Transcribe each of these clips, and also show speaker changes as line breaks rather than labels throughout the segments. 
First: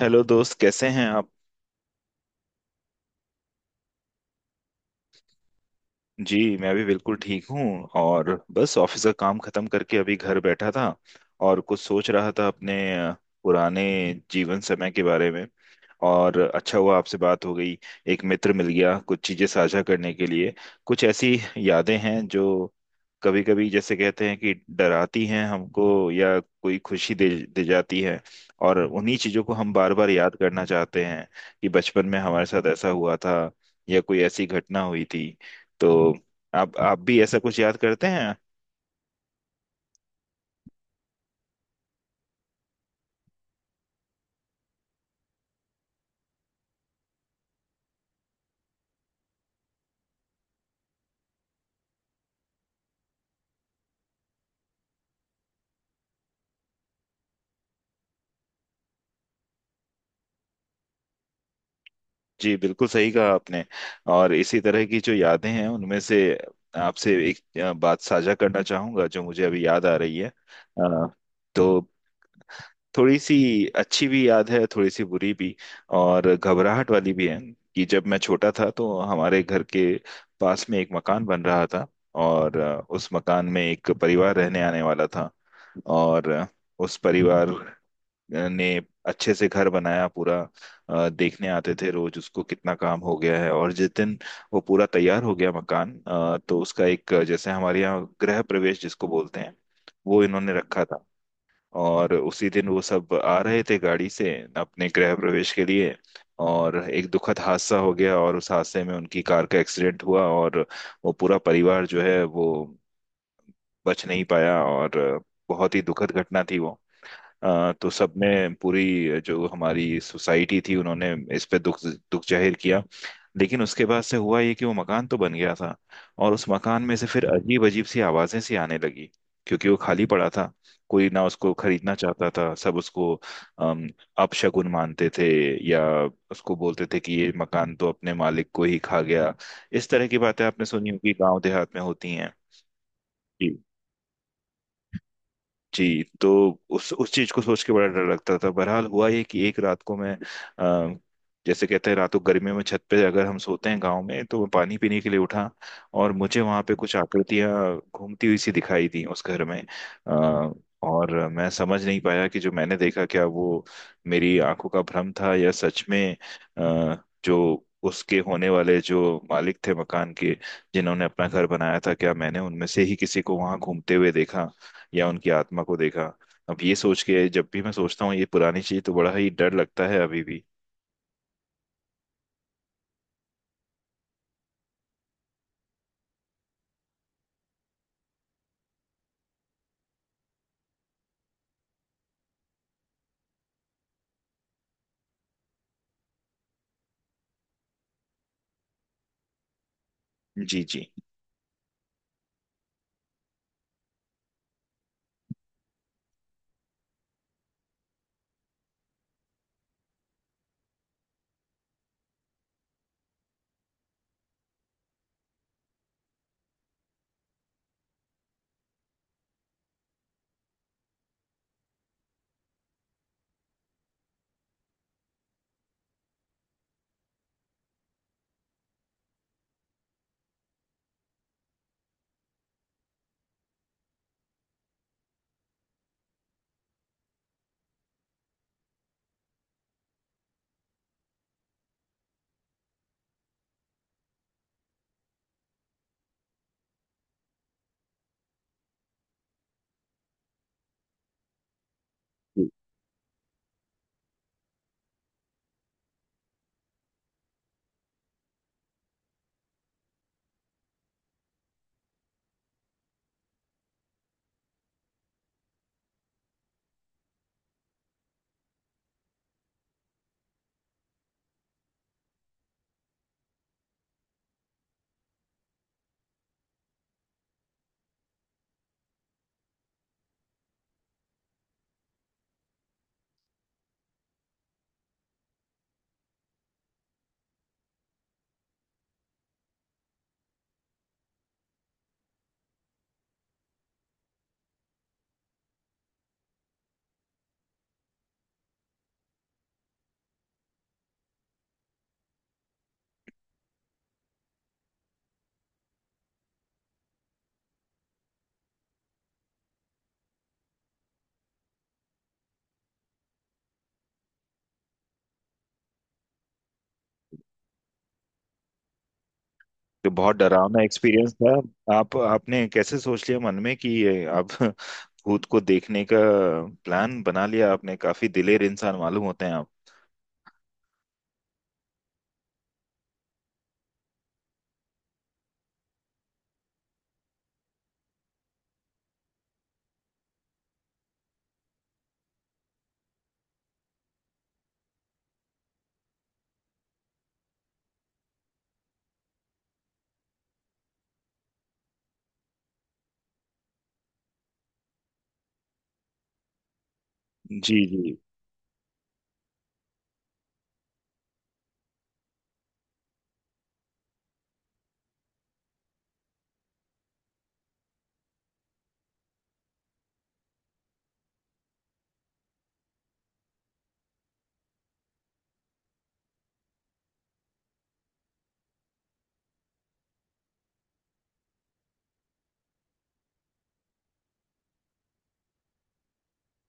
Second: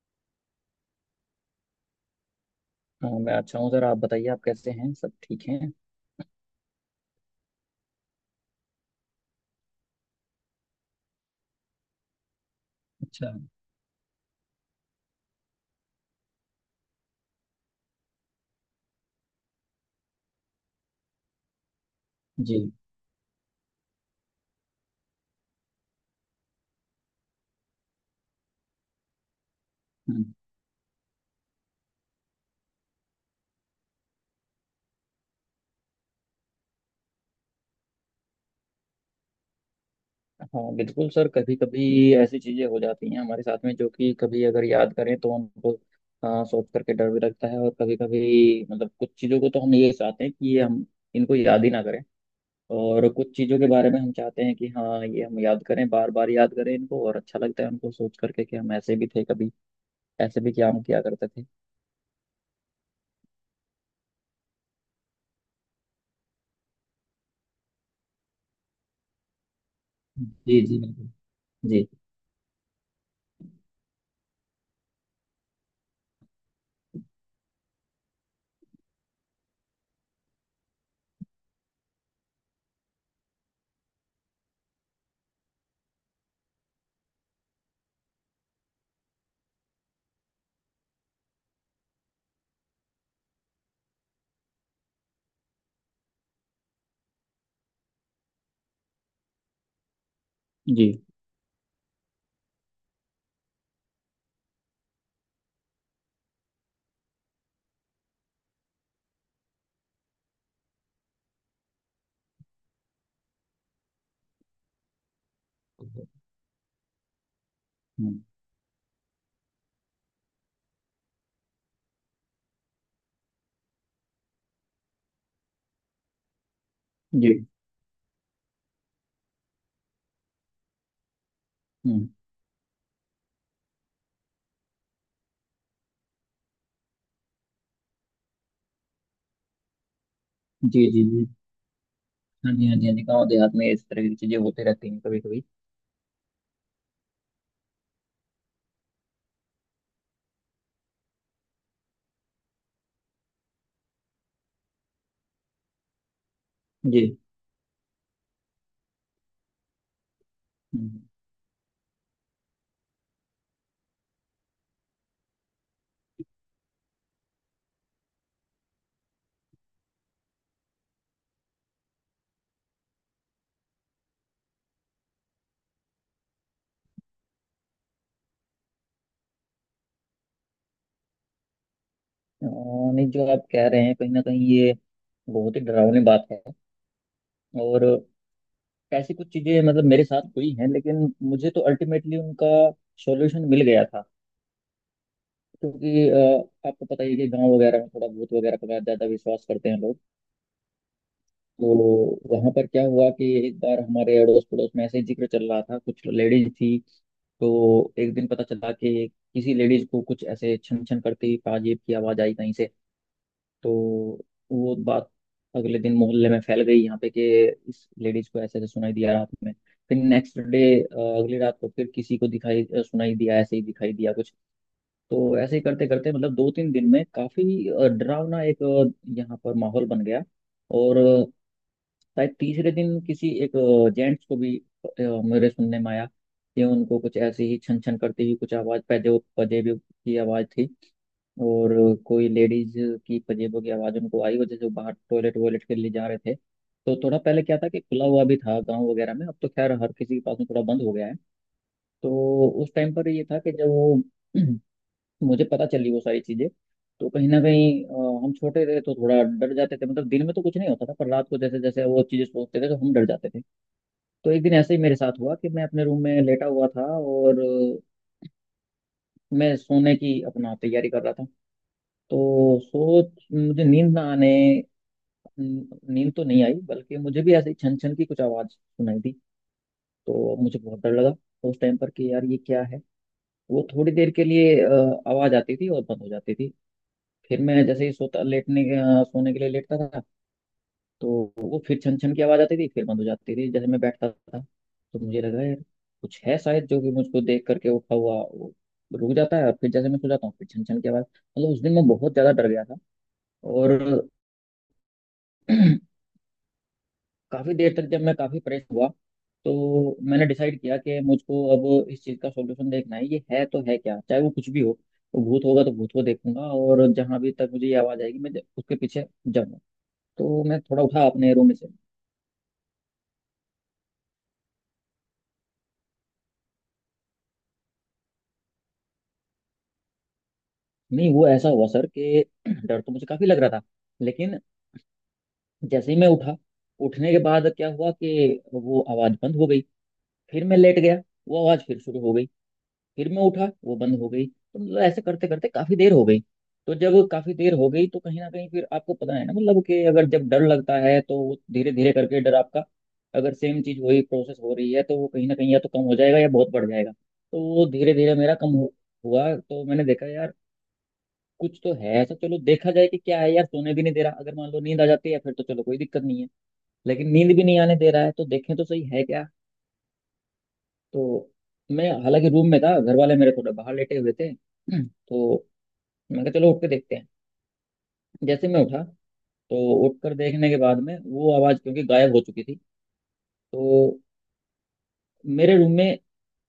Hello दोस्त, कैसे हैं आप।
हाँ, मैं अच्छा हूँ सर। आप बताइए, आप कैसे हैं, सब ठीक हैं?
जी मैं भी बिल्कुल ठीक हूँ। और बस ऑफिस का काम खत्म करके अभी घर बैठा था और कुछ सोच रहा था अपने
अच्छा।
पुराने जीवन समय के बारे में। और अच्छा हुआ आपसे बात हो गई, एक मित्र मिल गया कुछ चीजें साझा करने के लिए। कुछ ऐसी यादें हैं
जी।
जो कभी कभी, जैसे कहते हैं, कि डराती हैं हमको या कोई खुशी दे दे जाती है। और उन्हीं चीजों को हम बार बार
हम्म।
याद करना चाहते हैं कि बचपन में हमारे साथ ऐसा हुआ था या कोई ऐसी घटना हुई थी। तो आप भी ऐसा कुछ याद करते हैं।
हाँ बिल्कुल सर, कभी कभी ऐसी चीज़ें हो जाती हैं हमारे साथ में, जो कि कभी अगर याद करें तो हमको सोच करके डर भी लगता है। और कभी कभी मतलब कुछ चीज़ों को तो हम ये चाहते हैं कि ये हम इनको याद ही ना करें। और कुछ चीज़ों के बारे में हम चाहते हैं कि हाँ, ये हम याद करें, बार बार याद करें इनको, और अच्छा लगता है उनको सोच करके कि हम ऐसे भी थे कभी, ऐसे भी क्या हम किया करते थे।
जी बिल्कुल सही कहा आपने। और इसी तरह की जो यादें हैं उनमें से आपसे एक बात साझा करना चाहूंगा जो मुझे अभी याद आ रही है।
जी जी बिल्कुल।
तो
जी
थोड़ी सी अच्छी भी याद है, थोड़ी सी बुरी भी, और घबराहट वाली भी है। कि जब मैं छोटा था तो हमारे घर के पास में एक मकान बन रहा था। और उस मकान में एक परिवार रहने आने वाला था। और उस परिवार ने अच्छे से घर बनाया पूरा। देखने आते थे रोज उसको कितना काम हो गया है। और जिस दिन वो पूरा तैयार हो गया मकान, तो उसका एक, जैसे हमारे यहाँ गृह प्रवेश जिसको बोलते हैं, वो इन्होंने रखा
जी।
था। और उसी दिन वो सब आ रहे थे गाड़ी से अपने गृह प्रवेश के लिए। और एक दुखद हादसा हो गया और उस हादसे में उनकी कार का एक्सीडेंट हुआ और वो पूरा परिवार जो है वो बच नहीं पाया। और बहुत ही दुखद घटना थी वो। तो
हम्म।
सबने, पूरी जो हमारी सोसाइटी थी, उन्होंने इस पे दुख दुख जाहिर किया। लेकिन उसके बाद से हुआ ये कि वो मकान तो बन गया था और उस मकान में से फिर
जी।
अजीब अजीब सी आवाजें सी आने लगी। क्योंकि वो खाली पड़ा था, कोई ना उसको खरीदना
हम्म।
चाहता था, सब उसको अम, अपशगुन मानते थे। या उसको बोलते थे कि ये मकान तो अपने मालिक को ही खा गया। इस तरह की बातें आपने
जी
सुनी
जी
होगी,
जी।
गांव देहात में होती हैं।
हाँ जी, हाँ जी, हाँ जी, गाँव देहात में इस तरह की चीजें होते रहती हैं कभी कभी।
जी। तो उस चीज को सोच के बड़ा डर लगता था। बहरहाल हुआ ये कि एक रात को मैं, अ, जैसे कहते हैं रातों गर्मियों में छत पे अगर हम सोते हैं गांव में, तो मैं पानी पीने के लिए उठा। और मुझे वहां पे कुछ
जी।
आकृतियां घूमती हुई सी दिखाई दी उस घर में। अ,
हम्म।
और मैं समझ नहीं पाया कि जो मैंने देखा क्या वो मेरी आंखों का भ्रम था या सच में, अ, जो उसके होने वाले जो मालिक थे मकान के, जिन्होंने अपना घर बनाया था, क्या मैंने उनमें से ही किसी को वहां घूमते हुए देखा या उनकी आत्मा को देखा। अब ये सोच के, जब भी मैं सोचता हूँ ये पुरानी चीज, तो बड़ा ही डर लगता है अभी भी।
अ, नहीं, जो आप कह रहे हैं कहीं ना कहीं ये बहुत ही डरावनी बात है। और ऐसी कुछ चीजें मतलब मेरे साथ हुई हैं, लेकिन मुझे तो अल्टीमेटली उनका सॉल्यूशन मिल गया था। क्योंकि आपको पता ही है कि गांव वगैरह में थोड़ा भूत वगैरह का ज्यादा विश्वास करते हैं लोग।
जी जी
तो वहां पर क्या हुआ कि एक बार हमारे अड़ोस पड़ोस में ऐसे ही जिक्र चल रहा था, कुछ लेडीज थी। तो एक दिन पता चला कि किसी लेडीज को कुछ ऐसे छन छन करती ताजीब की आवाज आई कहीं से। तो वो बात अगले दिन मोहल्ले में फैल गई यहाँ पे, कि इस लेडीज को ऐसे ऐसे सुनाई दिया रात में। फिर नेक्स्ट डे अगली रात को फिर किसी को दिखाई, सुनाई दिया, ऐसे ही दिखाई दिया कुछ। तो ऐसे ही करते करते मतलब दो तीन दिन में काफी डरावना एक यहाँ पर माहौल बन गया। और शायद तीसरे दिन किसी एक जेंट्स को भी अ, मेरे सुनने में आया कि उनको कुछ ऐसी ही छन छन करती हुई कुछ आवाज, पजे पजेबों की आवाज थी। और कोई लेडीज की पजेबों की आवाज उनको आई, वजह से वो बाहर टॉयलेट वॉयलेट के लिए जा रहे थे। तो थोड़ा पहले क्या था कि खुला हुआ भी था गांव वगैरह में, अब तो खैर हर किसी के पास में थोड़ा बंद हो गया है।
जी।
तो उस टाइम पर ये था कि जब वो मुझे पता चली वो सारी चीजें, तो कहीं ना कहीं हम छोटे थे तो थोड़ा डर जाते थे मतलब। दिन में तो कुछ नहीं होता था, पर रात को जैसे जैसे वो चीजें सोचते थे तो हम डर जाते थे। तो एक दिन ऐसे ही मेरे साथ हुआ कि मैं अपने रूम में लेटा हुआ था, और मैं सोने की अपना तैयारी कर रहा था। तो सोच मुझे नींद ना आने, नींद तो नहीं आई, बल्कि मुझे भी ऐसे ही छन छन की कुछ आवाज़ सुनाई दी। तो मुझे बहुत डर लगा उस टाइम पर, कि यार ये क्या है। वो थोड़ी देर के लिए आवाज़ आती थी और बंद हो जाती थी। फिर मैं जैसे ही सोता, लेटने सोने के लिए लेटता था, तो वो फिर छन छन की आवाज आती थी, फिर बंद हो जाती थी। जैसे मैं बैठता था तो मुझे लगा यार, कुछ है शायद जो कि मुझको देख करके उठा हुआ वो रुक जाता है, और फिर जैसे मैं सो जाता हूँ फिर छन छन की आवाज। मतलब उस दिन मैं बहुत ज्यादा डर गया था। और काफी देर तक जब मैं काफी परेशान हुआ, तो मैंने डिसाइड किया कि मुझको अब इस चीज का सॉल्यूशन देखना है, ये है तो है क्या, चाहे वो कुछ भी हो। तो भूत होगा तो भूत को देखूंगा, और जहां भी तक मुझे ये आवाज आएगी मैं उसके पीछे जाऊंगा।
तो बहुत
तो मैं
डरावना
थोड़ा उठा
एक्सपीरियंस
अपने रूम में से।
था। आप आपने कैसे सोच लिया मन में कि ये आप भूत को देखने का प्लान बना लिया आपने। काफी दिलेर इंसान मालूम होते हैं आप।
नहीं, वो ऐसा हुआ सर कि डर तो मुझे काफी लग रहा था, लेकिन जैसे ही मैं उठा, उठने के बाद क्या हुआ कि वो आवाज बंद हो गई। फिर मैं लेट गया, वो आवाज फिर शुरू हो गई। फिर मैं उठा, वो बंद हो गई। तो मतलब ऐसे करते करते काफी देर हो गई। तो जब काफी देर हो गई तो कहीं ना कहीं फिर आपको पता है ना, मतलब कि अगर जब डर लगता है तो धीरे धीरे करके डर आपका, अगर सेम चीज वही प्रोसेस हो रही है तो वो कहीं ना कहीं या तो कम हो जाएगा या बहुत बढ़ जाएगा। तो
जी
वो धीरे
जी
धीरे मेरा कम हुआ। तो मैंने देखा यार, कुछ तो है ऐसा, चलो देखा जाए कि क्या है यार। सोने भी नहीं दे रहा, अगर मान लो नींद आ जाती है फिर तो चलो कोई दिक्कत नहीं है, लेकिन नींद भी नहीं आने दे रहा है तो देखें तो सही, है क्या। तो मैं हालांकि रूम में था, घर वाले मेरे थोड़ा बाहर लेटे हुए थे। तो मैं कहा चलो उठ के देखते हैं। जैसे मैं उठा, तो उठकर देखने के बाद में वो आवाज़ क्योंकि गायब हो चुकी थी। तो मेरे रूम में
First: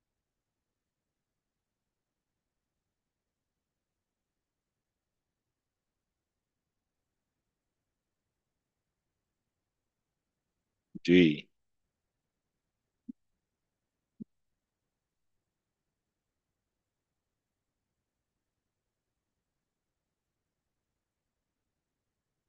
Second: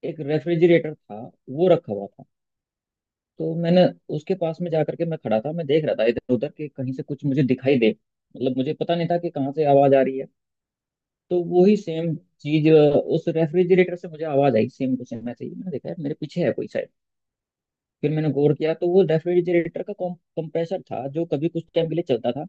एक रेफ्रिजरेटर था, वो रखा हुआ था। तो मैंने उसके पास में जाकर के मैं खड़ा था, मैं देख रहा था इधर उधर कि कहीं से कुछ मुझे दिखाई दे। मतलब मुझे पता नहीं था कि कहाँ से आवाज़ आ रही है।
जी।
तो वही सेम चीज उस रेफ्रिजरेटर से मुझे आवाज आई सेम टू सेम। ऐसे ही मैंने देखा, यार मेरे पीछे है कोई शायद। फिर मैंने गौर किया तो वो रेफ्रिजरेटर का कंप्रेसर था, जो कभी कुछ टाइम के लिए चलता था,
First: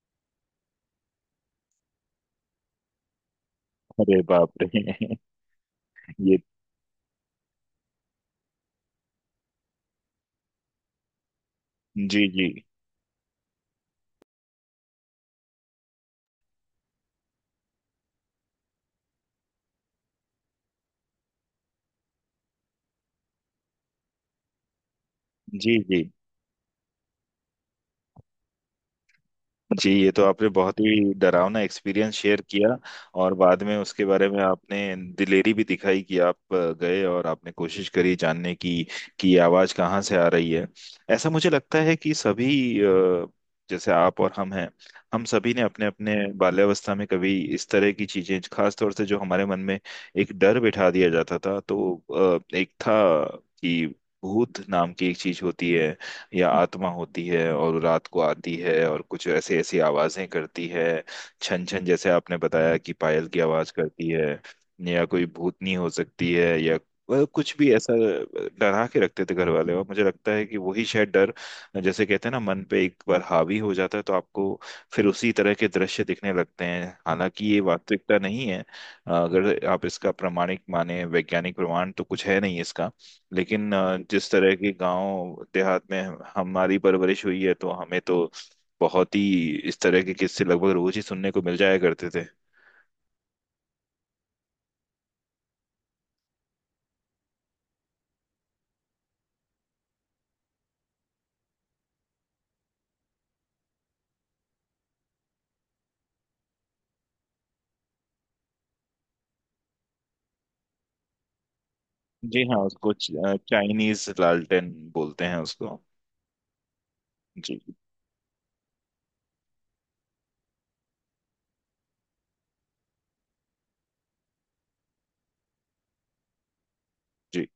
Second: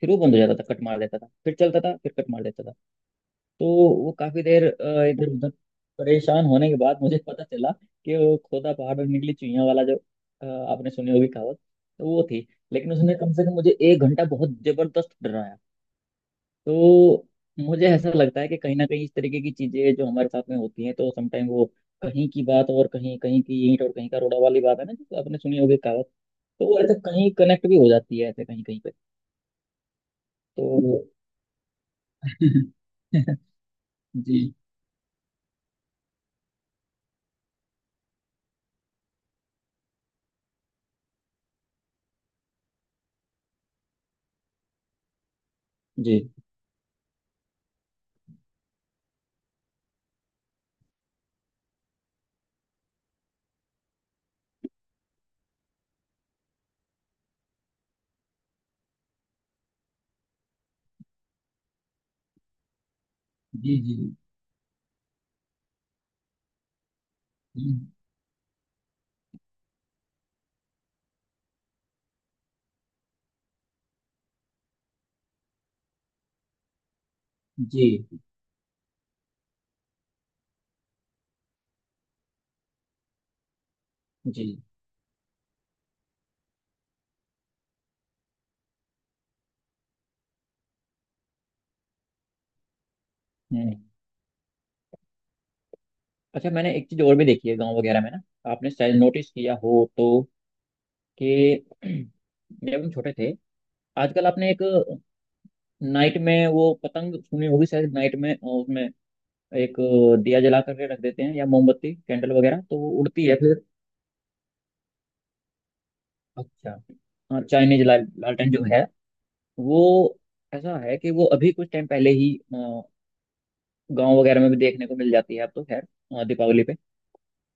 फिर वो बंद हो जाता था, कट मार देता था, फिर चलता था, फिर कट मार देता था। तो वो
अरे
काफी
बाप
देर
रे।
इधर उधर
ये
परेशान होने के बाद मुझे पता चला कि वो खोदा पहाड़ में निकली चुहिया वाला जो, आपने सुनी होगी कहावत, तो वो
जी
थी।
जी
लेकिन उसने कम से कम मुझे एक घंटा बहुत जबरदस्त डराया। तो मुझे ऐसा लगता है कि कहीं ना कहीं इस तरीके की चीजें जो हमारे साथ में होती हैं तो समटाइम वो कहीं की बात और कहीं कहीं की ईंट और कहीं का रोड़ा वाली बात है ना, जो आपने सुनी
जी
होगी
जी
कहावत। तो वो ऐसे कहीं कनेक्ट भी हो जाती है ऐसे कहीं कहीं पे।
जी, ये तो आपने बहुत
तो
ही डरावना एक्सपीरियंस शेयर किया। और बाद में उसके बारे में
जी।
आपने दिलेरी भी दिखाई कि आप गए और आपने कोशिश करी जानने की कि ये आवाज़ कहाँ से आ रही है। ऐसा मुझे लगता है कि सभी, जैसे आप और हम हैं, हम सभी ने अपने अपने
जी
बाल्यावस्था में कभी इस तरह की चीजें, खास तौर से जो हमारे मन में एक डर बिठा दिया जाता था, तो एक था कि भूत नाम की एक चीज होती है या आत्मा होती है और रात को आती है और कुछ ऐसे ऐसी आवाजें करती है। छन छन, जैसे आपने बताया कि पायल की आवाज
जी जी।
करती है, या कोई भूतनी हो सकती है, या वह कुछ भी
हम्म,
ऐसा डरा के रखते थे घर वाले। और मुझे लगता है कि वही शायद डर, जैसे कहते हैं ना, मन पे एक बार हावी हो जाता है तो आपको फिर उसी तरह के दृश्य दिखने लगते हैं। हालांकि ये वास्तविकता
जी।
नहीं है। अगर आप इसका प्रमाणिक माने, वैज्ञानिक प्रमाण तो कुछ है नहीं इसका। लेकिन जिस
जी।
तरह के गांव देहात में हमारी परवरिश हुई है तो हमें तो बहुत ही इस तरह के किस्से लगभग रोज ही सुनने को मिल जाया करते थे।
हम्म। अच्छा, मैंने एक चीज और भी देखी है गांव वगैरह में ना, आपने शायद नोटिस किया हो, तो कि जब हम छोटे थे, आजकल आपने एक नाइट में वो पतंग सुनी होगी शायद, नाइट में उसमें एक दिया जला करके रख देते हैं, या मोमबत्ती कैंडल
जी हाँ,
वगैरह, तो वो
उसको
उड़ती है फिर।
चाइनीज लालटेन बोलते हैं उसको।
अच्छा। हाँ,
जी
चाइनीज लालटेन जो है वो, ऐसा है कि वो अभी कुछ टाइम पहले ही गांव वगैरह में भी देखने को मिल जाती है, अब तो खैर दीपावली पे।
जी।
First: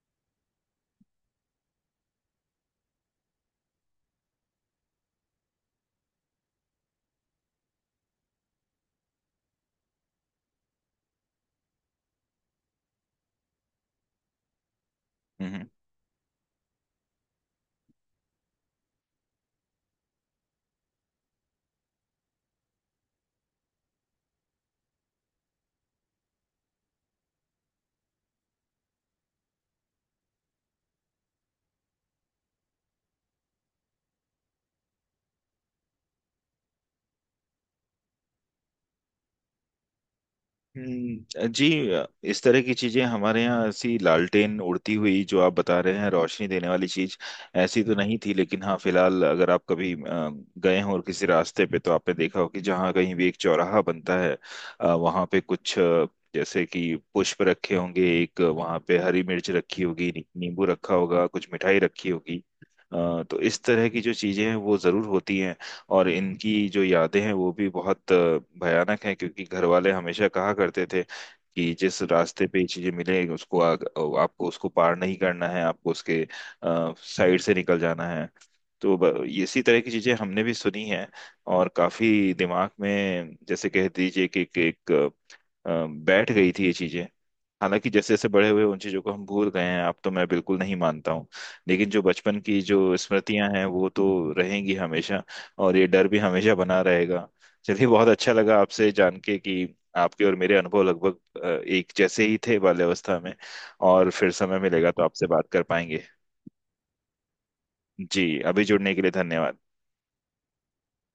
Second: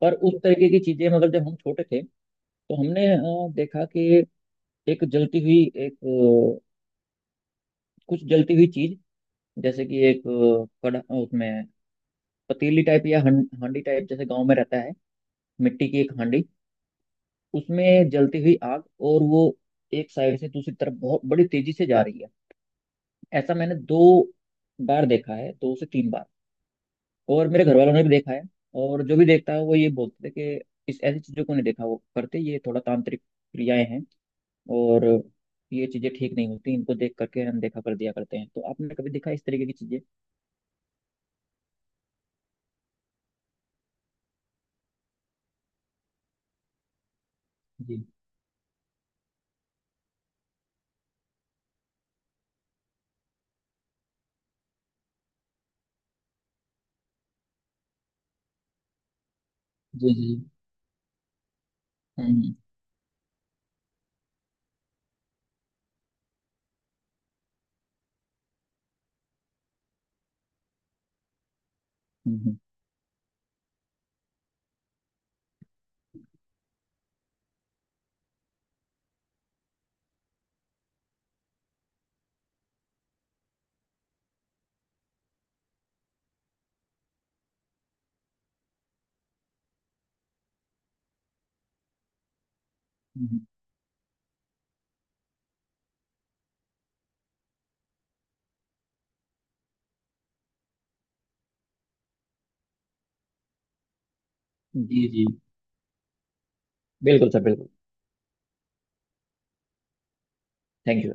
पर उस तरीके की चीजें मतलब जब हम छोटे थे, तो हमने देखा कि एक जलती हुई एक कुछ जलती हुई चीज, जैसे कि एक कड़ा, उसमें पतीली टाइप या हांडी टाइप, जैसे गांव में रहता है
हम्म हम्म।
मिट्टी की एक हांडी, उसमें जलती हुई आग, और वो एक साइड से दूसरी तरफ बहुत बड़ी तेजी से जा रही है। ऐसा मैंने दो बार देखा है, दो से तीन बार। और मेरे घर वालों ने भी देखा है, और जो भी देखता है वो ये बोलते थे कि इस ऐसी चीजों को नहीं देखा, वो करते ये थोड़ा तांत्रिक क्रियाएं हैं। और ये चीजें ठीक नहीं होती, इनको देख करके अनदेखा कर दिया करते हैं। तो आपने कभी देखा इस तरीके की चीजें?
जी। इस तरह की चीजें हमारे यहाँ, ऐसी लालटेन उड़ती हुई जो आप बता रहे हैं रोशनी देने वाली चीज, ऐसी तो
जी
नहीं थी। लेकिन हाँ, फिलहाल अगर आप कभी गए हो और किसी रास्ते पे, तो आपने देखा हो कि जहाँ कहीं भी एक चौराहा बनता है, वहाँ पे कुछ, जैसे कि पुष्प रखे होंगे, एक वहाँ पे हरी मिर्च रखी होगी,
जी। जी।
नींबू रखा होगा, कुछ मिठाई रखी होगी।
हम्म
तो इस तरह की जो चीजें हैं वो जरूर होती हैं। और इनकी जो यादें हैं वो भी बहुत भयानक हैं। क्योंकि घर वाले हमेशा कहा करते थे कि जिस
हम्म।
रास्ते पे ये चीजें मिले उसको आपको उसको पार नहीं करना है, आपको उसके साइड से निकल जाना है। तो इसी तरह की चीजें हमने भी सुनी हैं। और काफी दिमाग में, जैसे कह दीजिए कि एक बैठ गई थी ये चीजें। हालांकि जैसे जैसे बड़े हुए उन चीजों को हम भूल गए हैं, अब तो मैं बिल्कुल नहीं मानता हूँ। लेकिन जो बचपन की जो
हम्म।
स्मृतियां हैं वो तो रहेंगी हमेशा, और ये डर भी हमेशा बना रहेगा। चलिए, बहुत अच्छा लगा आपसे जान के कि आपके और मेरे अनुभव लगभग एक जैसे ही थे बाल्यावस्था में। और फिर समय मिलेगा तो
जी
आपसे
जी
बात कर पाएंगे।
बिल्कुल सर, बिल्कुल।
जी, अभी जुड़ने के लिए धन्यवाद।
Thank you.